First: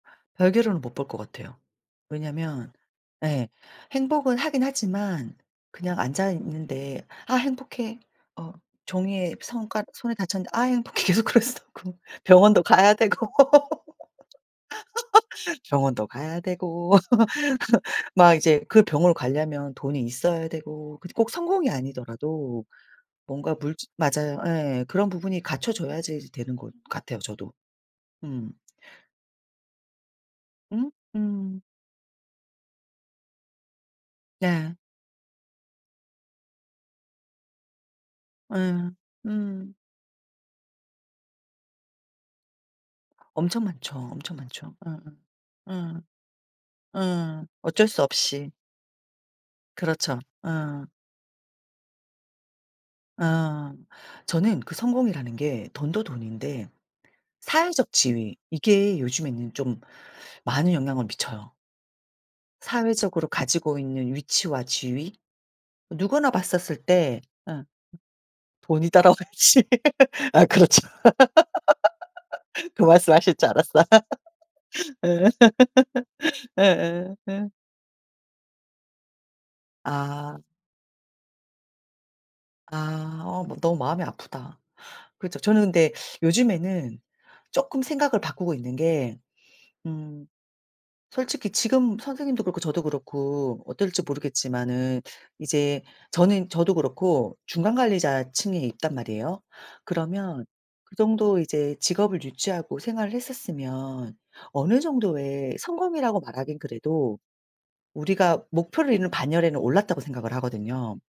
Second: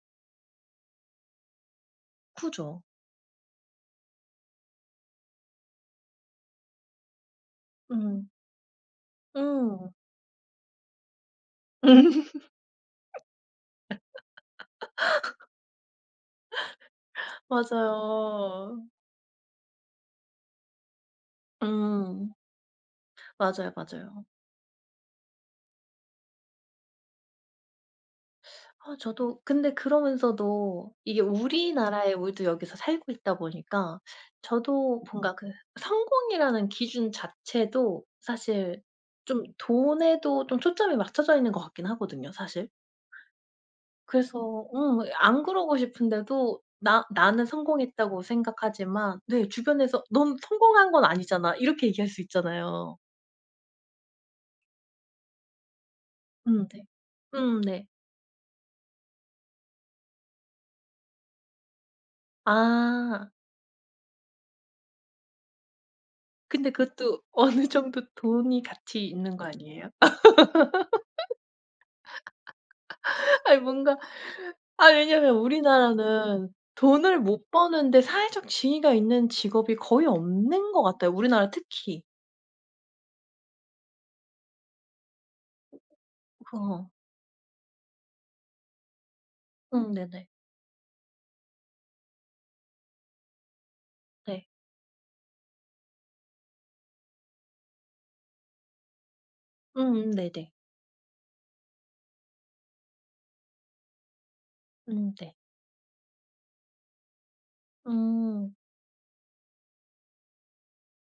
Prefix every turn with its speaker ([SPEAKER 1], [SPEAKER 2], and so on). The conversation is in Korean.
[SPEAKER 1] 별개로는 못 볼 것 같아요. 왜냐하면
[SPEAKER 2] 그죠.
[SPEAKER 1] 예 행복은 하긴 하지만 그냥 앉아있는데 "아 행복해."
[SPEAKER 2] 음.
[SPEAKER 1] 어 종이에 손가
[SPEAKER 2] 음.
[SPEAKER 1] 손을 다쳤는데 "아 행복해." 계속 그럴 수도 없고 병원도 가야 되고 병원도 가야 되고 막 이제 그
[SPEAKER 2] 맞아요.
[SPEAKER 1] 병원을 가려면 돈이 있어야 되고 근데 꼭 성공이
[SPEAKER 2] 음.
[SPEAKER 1] 아니더라도 뭔가
[SPEAKER 2] 맞아요,
[SPEAKER 1] 물질
[SPEAKER 2] 맞아요.
[SPEAKER 1] 맞아요. 예. 그런 부분이 갖춰져야지 되는 것 같아요, 저도. 음.
[SPEAKER 2] 아 저도 근데
[SPEAKER 1] 음
[SPEAKER 2] 그러면서도 이게
[SPEAKER 1] 음.
[SPEAKER 2] 우리나라에 우리도 여기서 살고 있다 보니까
[SPEAKER 1] 네.
[SPEAKER 2] 저도 뭔가 그 성공이라는 기준 자체도 사실
[SPEAKER 1] 예.
[SPEAKER 2] 좀
[SPEAKER 1] 음.
[SPEAKER 2] 돈에도 좀 초점이 맞춰져 있는 것 같긴 하거든요 사실.
[SPEAKER 1] 엄청 많죠, 엄청
[SPEAKER 2] 그래서
[SPEAKER 1] 많죠. 예예.
[SPEAKER 2] 음 어 안 그러고
[SPEAKER 1] 예.
[SPEAKER 2] 싶은데도 나
[SPEAKER 1] 예.
[SPEAKER 2] 나는
[SPEAKER 1] 어쩔 수
[SPEAKER 2] 성공했다고
[SPEAKER 1] 없이.
[SPEAKER 2] 생각하지만 네 주변에서
[SPEAKER 1] 그렇죠.
[SPEAKER 2] "넌
[SPEAKER 1] 어.
[SPEAKER 2] 성공한 건 아니잖아." 이렇게 얘기할 수 있잖아요.
[SPEAKER 1] 어. 저는 그 성공이라는 게 돈도
[SPEAKER 2] 음
[SPEAKER 1] 돈인데
[SPEAKER 2] 네. 음 네.
[SPEAKER 1] 사회적 지위 이게 요즘에는 좀 많은 영향을 미쳐요. 사회적으로
[SPEAKER 2] 아.
[SPEAKER 1] 가지고 있는 위치와 지위. 누구나
[SPEAKER 2] 근데
[SPEAKER 1] 봤었을 때
[SPEAKER 2] 그것도
[SPEAKER 1] 예
[SPEAKER 2] 어느 정도 돈이
[SPEAKER 1] 돈이
[SPEAKER 2] 같이 있는 거
[SPEAKER 1] 따라와야지.
[SPEAKER 2] 아니에요?
[SPEAKER 1] 아 그렇죠. 그 말씀 하실 줄
[SPEAKER 2] 아니
[SPEAKER 1] 알았어.
[SPEAKER 2] 뭔가 아
[SPEAKER 1] 예.
[SPEAKER 2] 왜냐면 우리나라는
[SPEAKER 1] 예예
[SPEAKER 2] 돈을
[SPEAKER 1] 예.
[SPEAKER 2] 못 버는데 사회적 지위가 있는 직업이 거의
[SPEAKER 1] 아.
[SPEAKER 2] 없는 것 같아요, 우리나라 특히.
[SPEAKER 1] 아 어 머 너무 마음이 아프다. 그렇죠. 저는 근데
[SPEAKER 2] 어.
[SPEAKER 1] 요즘에는 쪼끔 생각을 바꾸고 있는 게
[SPEAKER 2] 음
[SPEAKER 1] 음
[SPEAKER 2] 네네.
[SPEAKER 1] 솔직히 지금 선생님도 그렇고 저도 그렇고 어떨지
[SPEAKER 2] 네.
[SPEAKER 1] 모르겠지만은 이제 저는 저도 그렇고 중간 관리자 층에 있단 말이에요.
[SPEAKER 2] 음
[SPEAKER 1] 그러면
[SPEAKER 2] 네네.
[SPEAKER 1] 그 정도 이제 직업을 유지하고 생활을 했었으면 어느
[SPEAKER 2] 음 네.
[SPEAKER 1] 정도의 성공이라고 말하긴 그래도 우리가
[SPEAKER 2] 음.
[SPEAKER 1] 목표로 있는 반열에는 올랐다고 생각을 하거든요.